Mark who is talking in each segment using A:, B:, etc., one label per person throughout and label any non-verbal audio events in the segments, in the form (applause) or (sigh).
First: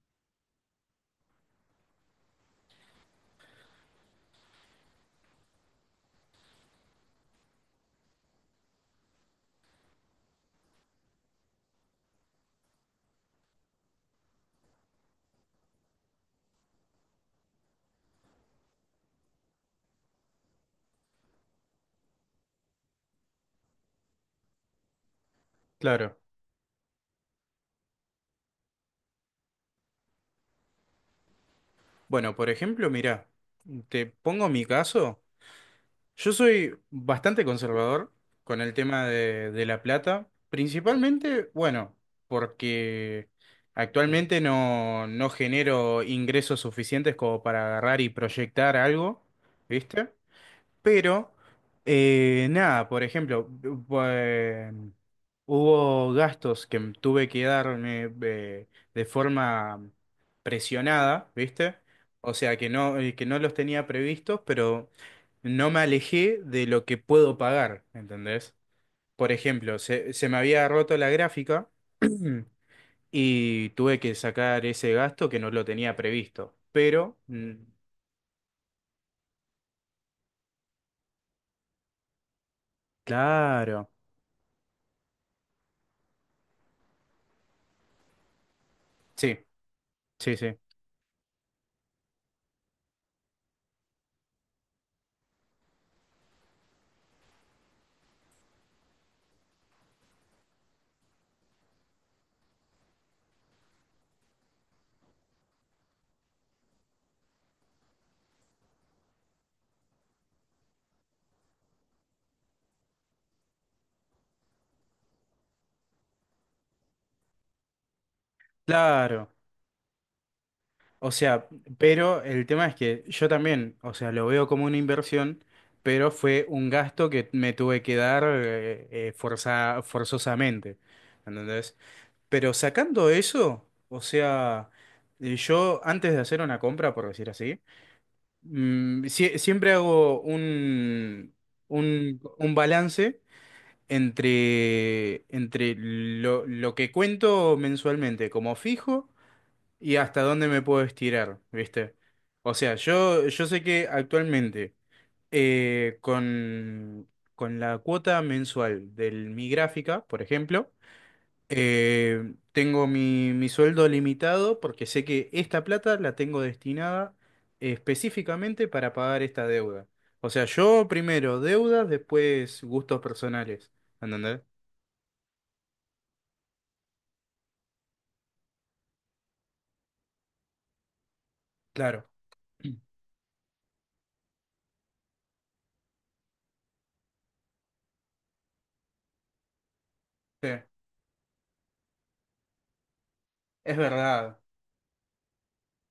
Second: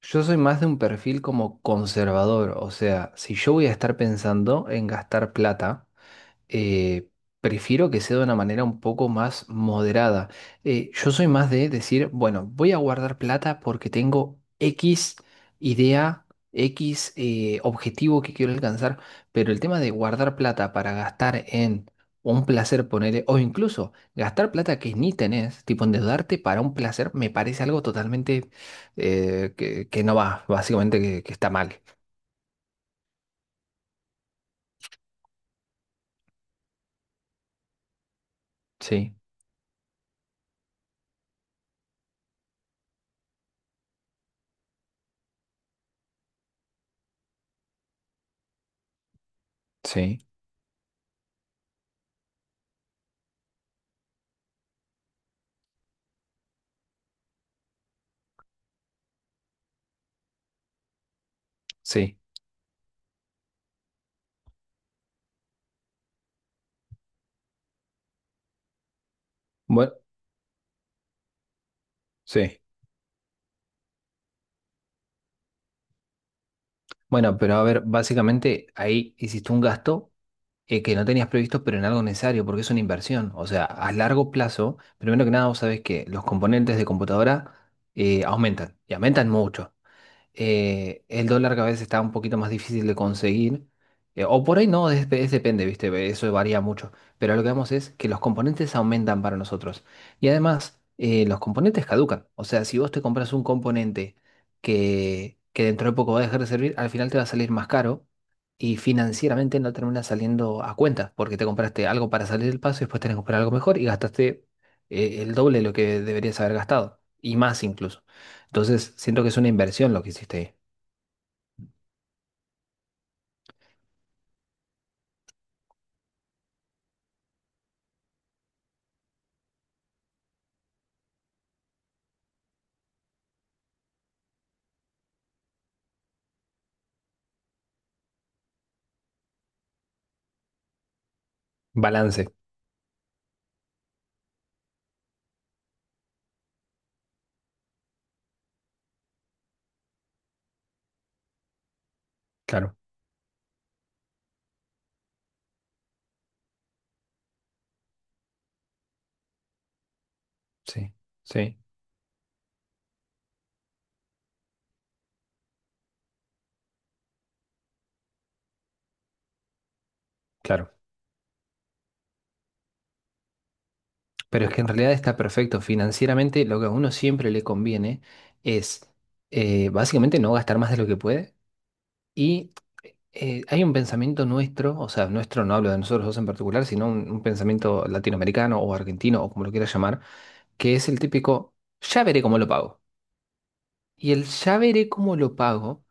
A: Yo soy más de un perfil como conservador, o sea, si yo voy a estar pensando en gastar plata, eh, prefiero que sea de una manera un poco más moderada. Yo soy más de decir, bueno, voy a guardar plata porque tengo X idea, X objetivo que quiero alcanzar, pero el tema de guardar plata para gastar en un placer, ponerle, o incluso gastar plata que ni tenés, tipo
B: Claro.
A: endeudarte para un placer, me parece algo totalmente que no va, básicamente que está mal.
B: Bueno, por ejemplo, mira, te pongo mi caso. Yo soy bastante conservador con el tema
A: Sí,
B: de la plata, principalmente, bueno, porque actualmente no genero ingresos suficientes como para agarrar y proyectar algo, ¿viste?
A: sí,
B: Pero, nada, por ejemplo, eh, hubo gastos que tuve que darme de forma presionada, ¿viste?
A: sí.
B: O sea, que no los tenía previstos, pero no me alejé de lo que puedo pagar, ¿entendés? Por ejemplo,
A: Bueno,
B: se me había roto la gráfica (clears throat)
A: sí.
B: y tuve que sacar ese gasto que no lo tenía previsto. Pero,
A: Bueno, pero a ver, básicamente ahí hiciste un gasto que no tenías previsto, pero en algo necesario, porque es una inversión. O sea,
B: claro,
A: a largo plazo, primero que nada, vos sabés que los componentes de computadora aumentan, y aumentan
B: sí,
A: mucho.
B: sí, sí,
A: El dólar que a veces está un poquito más difícil de conseguir, o por ahí no, es depende, ¿viste? Eso varía mucho, pero lo que vemos es que los componentes aumentan para nosotros. Y además, los componentes caducan, o sea, si vos te compras un componente que dentro de poco va a dejar de servir, al final te va a salir más caro y financieramente no termina saliendo a cuenta, porque te compraste algo para salir del paso y después tenés que comprar algo mejor y gastaste, el doble de lo que deberías haber gastado, y más incluso. Entonces, siento
B: claro.
A: que es una inversión lo que hiciste ahí.
B: O sea, pero el tema es que yo también, o sea, lo veo como una inversión, pero fue un gasto que me tuve que dar forzosamente, ¿entendés? Pero sacando eso, o sea, yo antes de hacer una compra, por decir así, siempre hago un, un,
A: Balance,
B: un balance entre lo que cuento mensualmente como fijo y hasta dónde me puedo estirar, ¿viste? O sea,
A: claro,
B: yo sé que actualmente eh, con, con la cuota mensual de mi gráfica, por ejemplo,
A: sí, sí,
B: tengo mi sueldo limitado porque sé que esta plata la tengo destinada específicamente para pagar esta deuda. O sea,
A: claro.
B: yo primero deudas, después gustos personales, ¿entendés?
A: Pero es que en realidad está perfecto. Financieramente, lo que a uno siempre le conviene es básicamente no gastar más de lo que puede.
B: Claro.
A: Y
B: Sí,
A: hay un pensamiento nuestro, o sea, nuestro no hablo de nosotros dos en particular, sino un pensamiento latinoamericano o argentino o como lo quieras llamar, que es el típico, ya veré cómo lo pago.
B: es
A: Y el
B: verdad.
A: ya veré cómo lo pago.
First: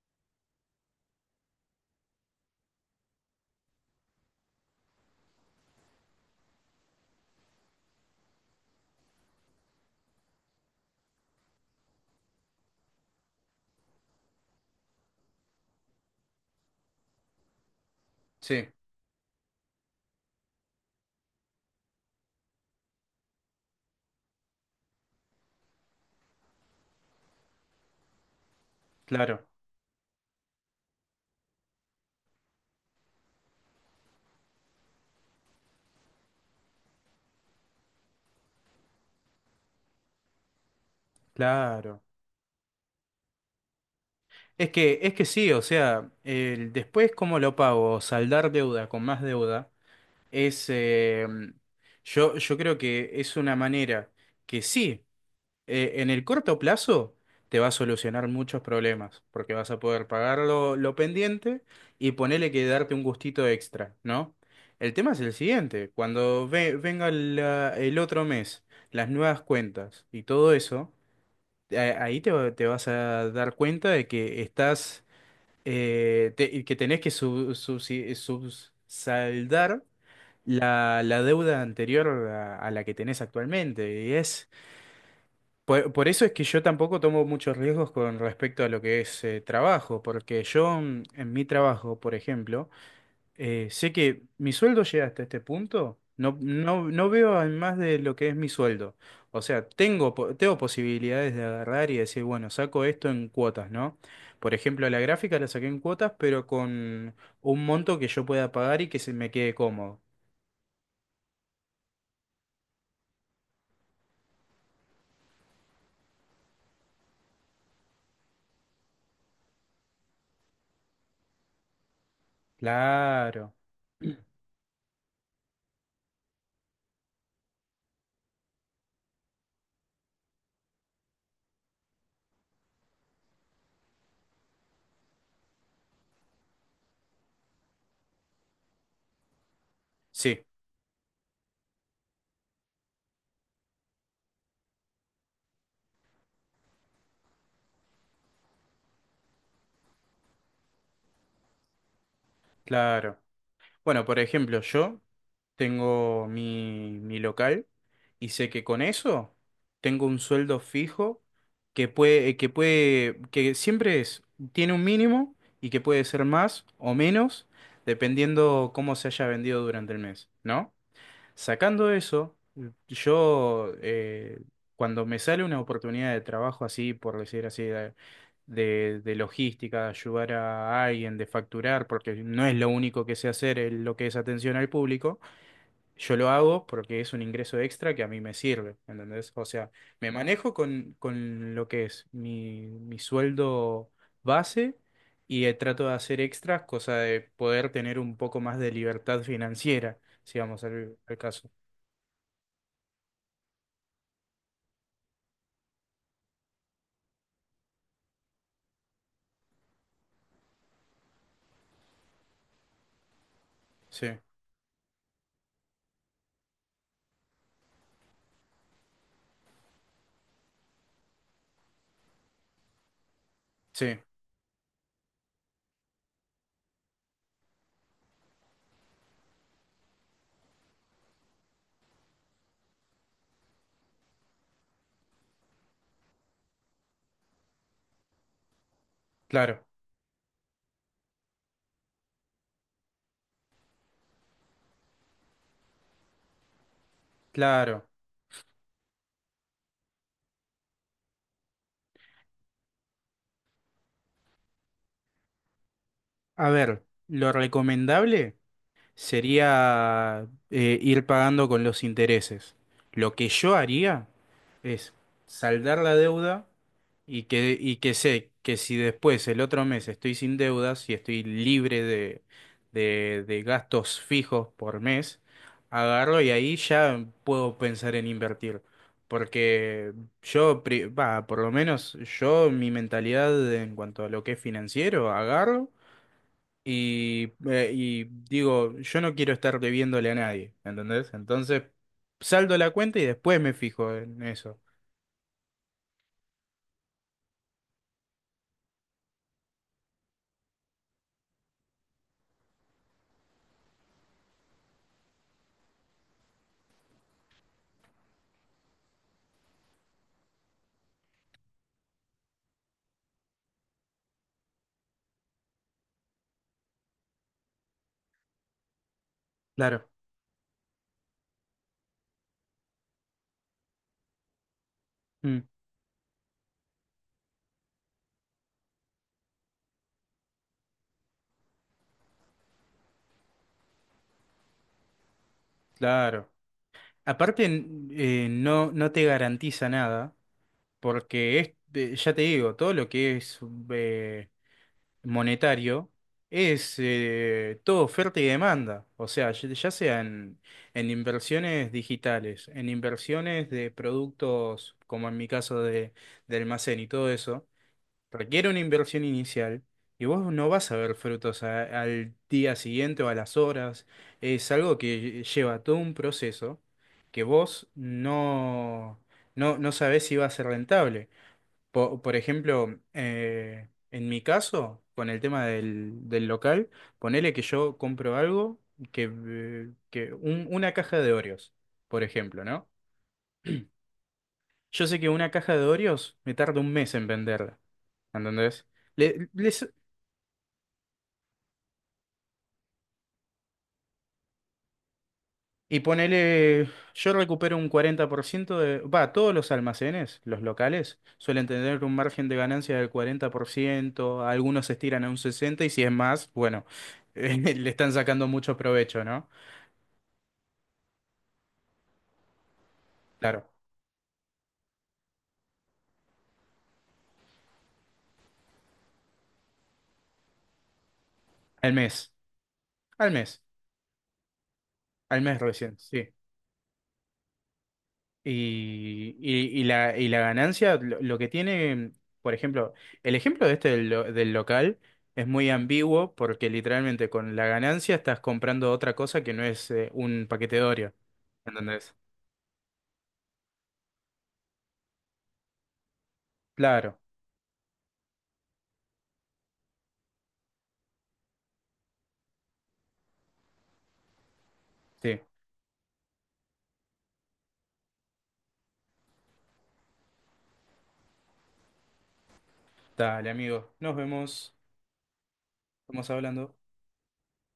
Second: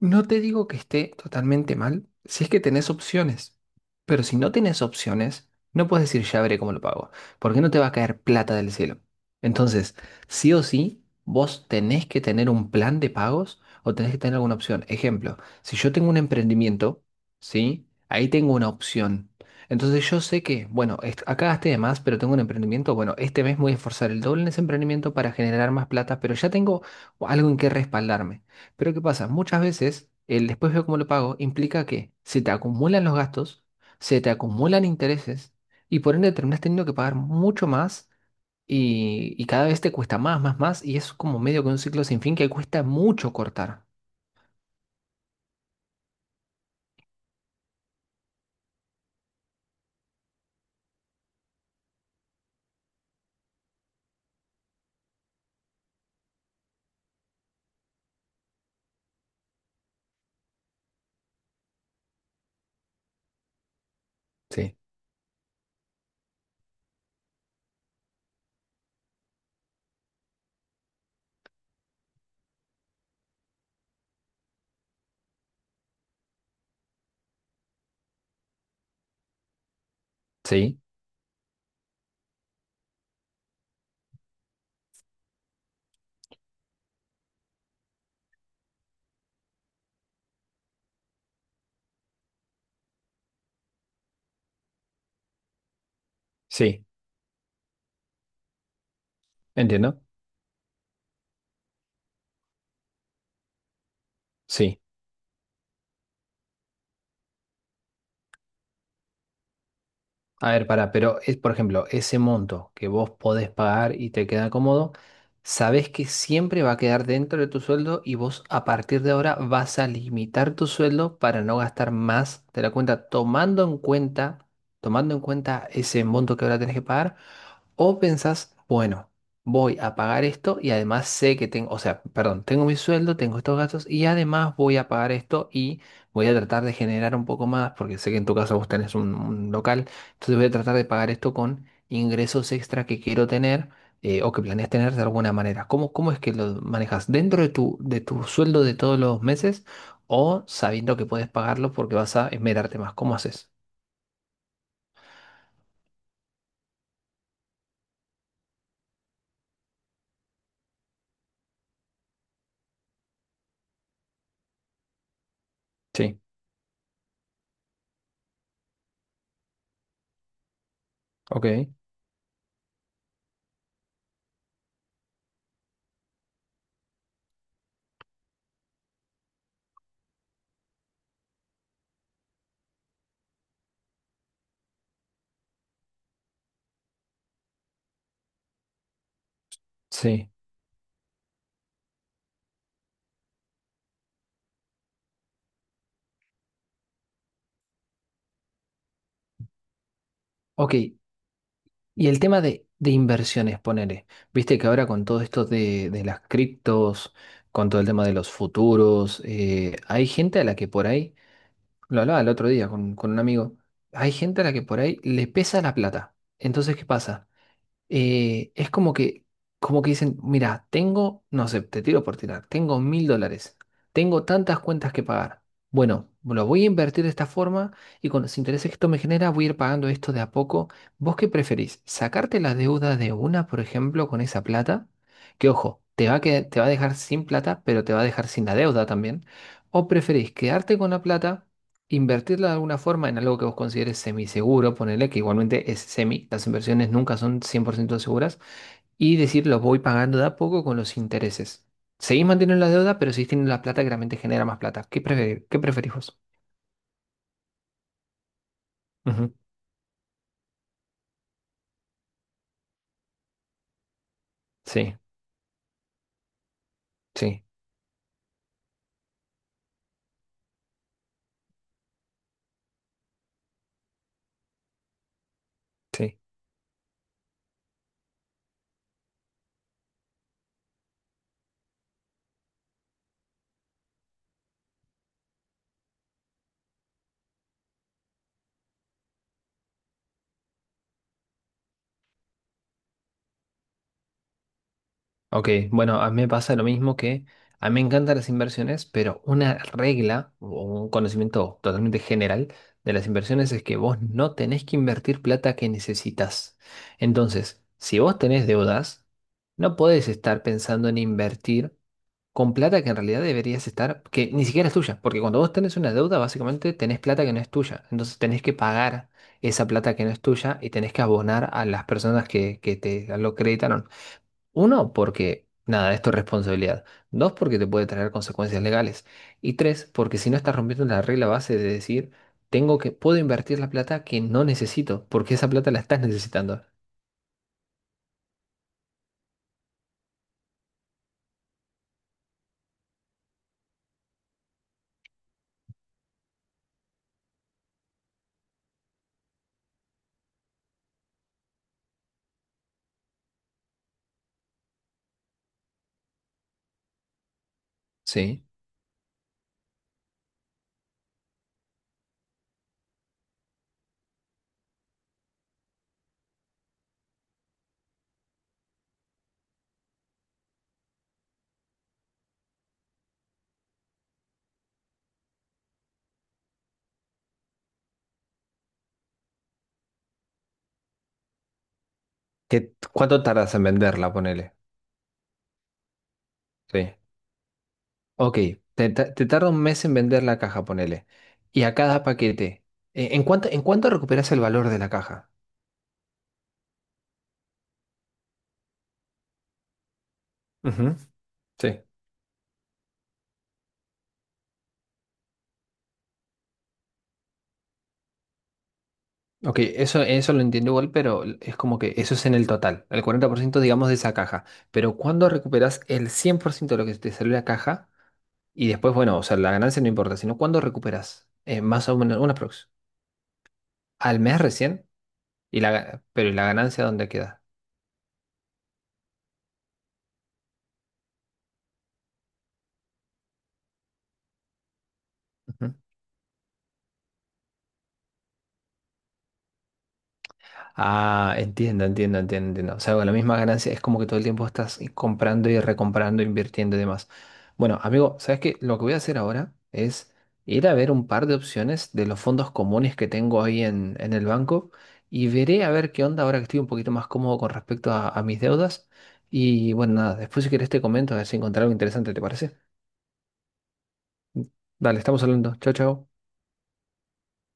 A: No te digo que esté totalmente mal si es que tenés opciones, pero si no tenés opciones, no puedes decir ya veré cómo lo pago, porque no te va a caer plata del cielo. Entonces, sí o sí, vos tenés que tener un plan de pagos o tenés que tener alguna opción. Ejemplo, si yo tengo un emprendimiento, ¿sí? Ahí tengo
B: Sí,
A: una opción. Entonces yo sé que, bueno, acá gasté de más, pero tengo un emprendimiento, bueno, este mes me voy a esforzar el doble en ese emprendimiento para generar más plata, pero ya tengo algo en qué respaldarme. Pero ¿qué pasa?
B: claro,
A: Muchas veces el después veo cómo lo pago implica que se te acumulan los gastos, se te acumulan intereses y por ende terminas teniendo que pagar mucho más y cada vez te cuesta más, más, más y es como medio que un
B: claro.
A: ciclo sin fin que cuesta mucho cortar.
B: Es que sí, o sea, el, después cómo lo pago, saldar deuda con más deuda, es, eh, yo creo que es una manera que sí, en el corto plazo te va a solucionar muchos problemas, porque vas a poder pagar lo pendiente y ponerle que darte un gustito extra, ¿no?
A: Sí,
B: El tema es el siguiente, cuando venga el otro mes, las nuevas cuentas y todo eso, ahí te vas a dar cuenta de que estás que tenés que subsaldar
A: sí,
B: la deuda anterior a la que tenés actualmente. Y es por eso es que yo tampoco tomo muchos riesgos con respecto a lo que es trabajo, porque yo en mi trabajo, por ejemplo, sé que mi sueldo llega hasta este punto, no,
A: sí,
B: no, no veo en más de lo que es mi sueldo. O sea,
A: entiendo.
B: tengo posibilidades de agarrar y decir, bueno, saco esto en cuotas, ¿no? Por
A: Sí.
B: ejemplo, la gráfica la saqué en cuotas, pero con un monto que yo pueda pagar y que se me quede cómodo.
A: A ver, pará, pero es, por ejemplo, ese monto que vos podés pagar y te queda cómodo, sabés que siempre va a quedar dentro de tu sueldo y vos a partir de ahora vas a limitar tu sueldo para no gastar más de la cuenta,
B: Claro,
A: tomando en cuenta, tomando en cuenta ese monto que ahora tenés que pagar. O pensás, bueno, voy a pagar esto y además sé que tengo, o sea, perdón, tengo mi sueldo, tengo estos gastos y además voy a pagar esto y voy a tratar de generar un poco más, porque sé que en tu caso vos tenés un local, entonces
B: sí,
A: voy a tratar de pagar esto con ingresos extra que quiero tener o que planeas tener de alguna manera. ¿Cómo es que lo manejas? ¿Dentro de tu, sueldo de todos los meses o sabiendo que puedes pagarlo porque vas a esmerarte más? ¿Cómo
B: claro.
A: haces?
B: Bueno, por ejemplo, yo tengo mi local y sé que con eso tengo un sueldo fijo que puede, que siempre es, tiene un mínimo y que puede
A: Sí,
B: ser más o menos dependiendo cómo se haya vendido durante el mes, ¿no?
A: ok,
B: Sacando eso, yo cuando me sale una oportunidad de trabajo así, por decir así, de logística, de ayudar a alguien, de facturar, porque no es lo único que sé hacer lo que es atención al público, yo lo hago porque es un ingreso extra que a mí me sirve, ¿entendés? O sea, me
A: sí.
B: manejo con lo que es mi sueldo base y trato de hacer extras, cosa de poder tener un poco más de libertad financiera, si vamos
A: Ok,
B: al al caso.
A: y el tema de, inversiones, ponele. Viste que ahora con todo esto de, las criptos, con todo el tema de los futuros, hay gente a la que por ahí, lo hablaba el otro día con, un amigo,
B: Sí,
A: hay gente a la que por ahí le pesa la plata. Entonces, ¿qué pasa? Es como que, dicen, mira, tengo, no sé, te tiro por tirar, tengo $1.000,
B: sí,
A: tengo tantas cuentas que pagar. Bueno, lo voy a invertir de esta forma y con los intereses que esto me genera voy a ir pagando esto de a poco. ¿Vos qué preferís? ¿Sacarte la deuda de una, por ejemplo, con esa plata? Que ojo, te va a dejar sin plata, pero te va a dejar sin la deuda también.
B: claro,
A: ¿O preferís quedarte con la plata? Invertirla de alguna forma en algo que vos consideres semiseguro, ponele que igualmente es semi, las inversiones nunca son cien por
B: claro.
A: ciento seguras, y decir los voy pagando de a poco con los intereses. Seguís manteniendo la deuda, pero seguís teniendo la plata que realmente genera más plata. ¿Qué preferís vos?
B: A ver, lo recomendable,
A: Ujú.
B: sería ir pagando con los intereses. Lo que yo haría es
A: Sí,
B: saldar la deuda y
A: sí,
B: que sé que si después el otro mes estoy sin deudas y estoy libre de gastos fijos por mes,
A: sí.
B: agarro y ahí ya puedo pensar en invertir. Porque yo, por lo menos yo, mi mentalidad en cuanto a lo que es financiero, agarro. Y digo, yo no quiero estar debiéndole a nadie, ¿entendés? Entonces, saldo la cuenta y después me fijo en eso.
A: Ok, bueno, a mí me pasa lo mismo que a mí me encantan las inversiones, pero una regla o un conocimiento totalmente general de las inversiones es que vos no tenés que invertir plata que necesitas. Entonces, si vos tenés deudas, no podés estar pensando en invertir con plata que en realidad deberías estar, que ni siquiera es tuya, porque cuando vos tenés una deuda, básicamente tenés plata que no es tuya. Entonces tenés que pagar esa
B: Claro.
A: plata que no es tuya y tenés que abonar a las personas que te lo acreditaron. Uno,
B: Mm,
A: porque nada, esto es tu responsabilidad. Dos, porque te puede traer consecuencias legales. Y tres, porque si no estás rompiendo la regla base de decir, tengo que, puedo invertir la plata que no necesito, porque esa plata la estás
B: claro.
A: necesitando.
B: Aparte, no te garantiza nada, porque ya te digo, todo lo que es eh, monetario es todo oferta y demanda. O sea, ya sea en inversiones digitales, en inversiones de productos, como en mi caso de almacén y todo eso
A: Sí.
B: requiere una inversión inicial y vos no vas a ver frutos al día siguiente o a las horas. Es algo que lleva todo un proceso que vos no sabés si va a ser rentable. Por ejemplo, en mi caso, con el tema del local, ponele que yo compro algo que una caja de Oreos, por ejemplo, ¿no?
A: ¿Qué, cuánto tardas en venderla, ponele?
B: Yo sé que una caja de Oreos me tarda un mes
A: Sí.
B: en venderla,
A: Ok,
B: ¿entendés?
A: te
B: Le-
A: tarda un
B: les-
A: mes en vender la caja, ponele. Y a cada paquete, ¿en cuánto recuperas el valor de la caja?
B: Y ponele, yo recupero un 40% todos los almacenes, los
A: Ujú,
B: locales, suelen tener
A: sí.
B: un margen de ganancia del 40%. Algunos se estiran a un 60% y si es más, bueno, (laughs) le están sacando mucho provecho, ¿no?
A: Ok, eso lo entiendo igual, pero es como que eso es en el total, el cuarenta por
B: Claro,
A: ciento digamos de esa caja. Pero cuando recuperas el 100% de lo que te salió la caja, y después, bueno, o sea, la ganancia no importa, sino cuando recuperas
B: al
A: más o
B: mes,
A: menos una prox.
B: al mes,
A: Al mes recién,
B: al mes recién, sí.
A: pero ¿y la ganancia dónde queda?
B: Y la ganancia, lo que tiene, por ejemplo, el ejemplo de este del local es muy ambiguo porque literalmente con la ganancia estás comprando otra cosa que no es un paquete de Oreo.
A: Ah, entiendo,
B: ¿Entendés?
A: entiendo, entiendo, entiendo. O sea, con la misma ganancia es como que todo el tiempo estás comprando y recomprando, invirtiendo y
B: Claro,
A: demás. Bueno, amigo, ¿sabes qué? Lo que voy a hacer ahora es ir a ver un par de opciones de los fondos comunes que tengo ahí en el banco
B: sí.
A: y veré a ver qué onda ahora que estoy un poquito más cómodo con respecto a mis deudas. Y bueno, nada, después si quieres te comento a ver si encontré algo interesante, ¿te parece?
B: Dale, amigo. Nos vemos.
A: Dale, estamos hablando. Chao, chao.
B: Estamos hablando.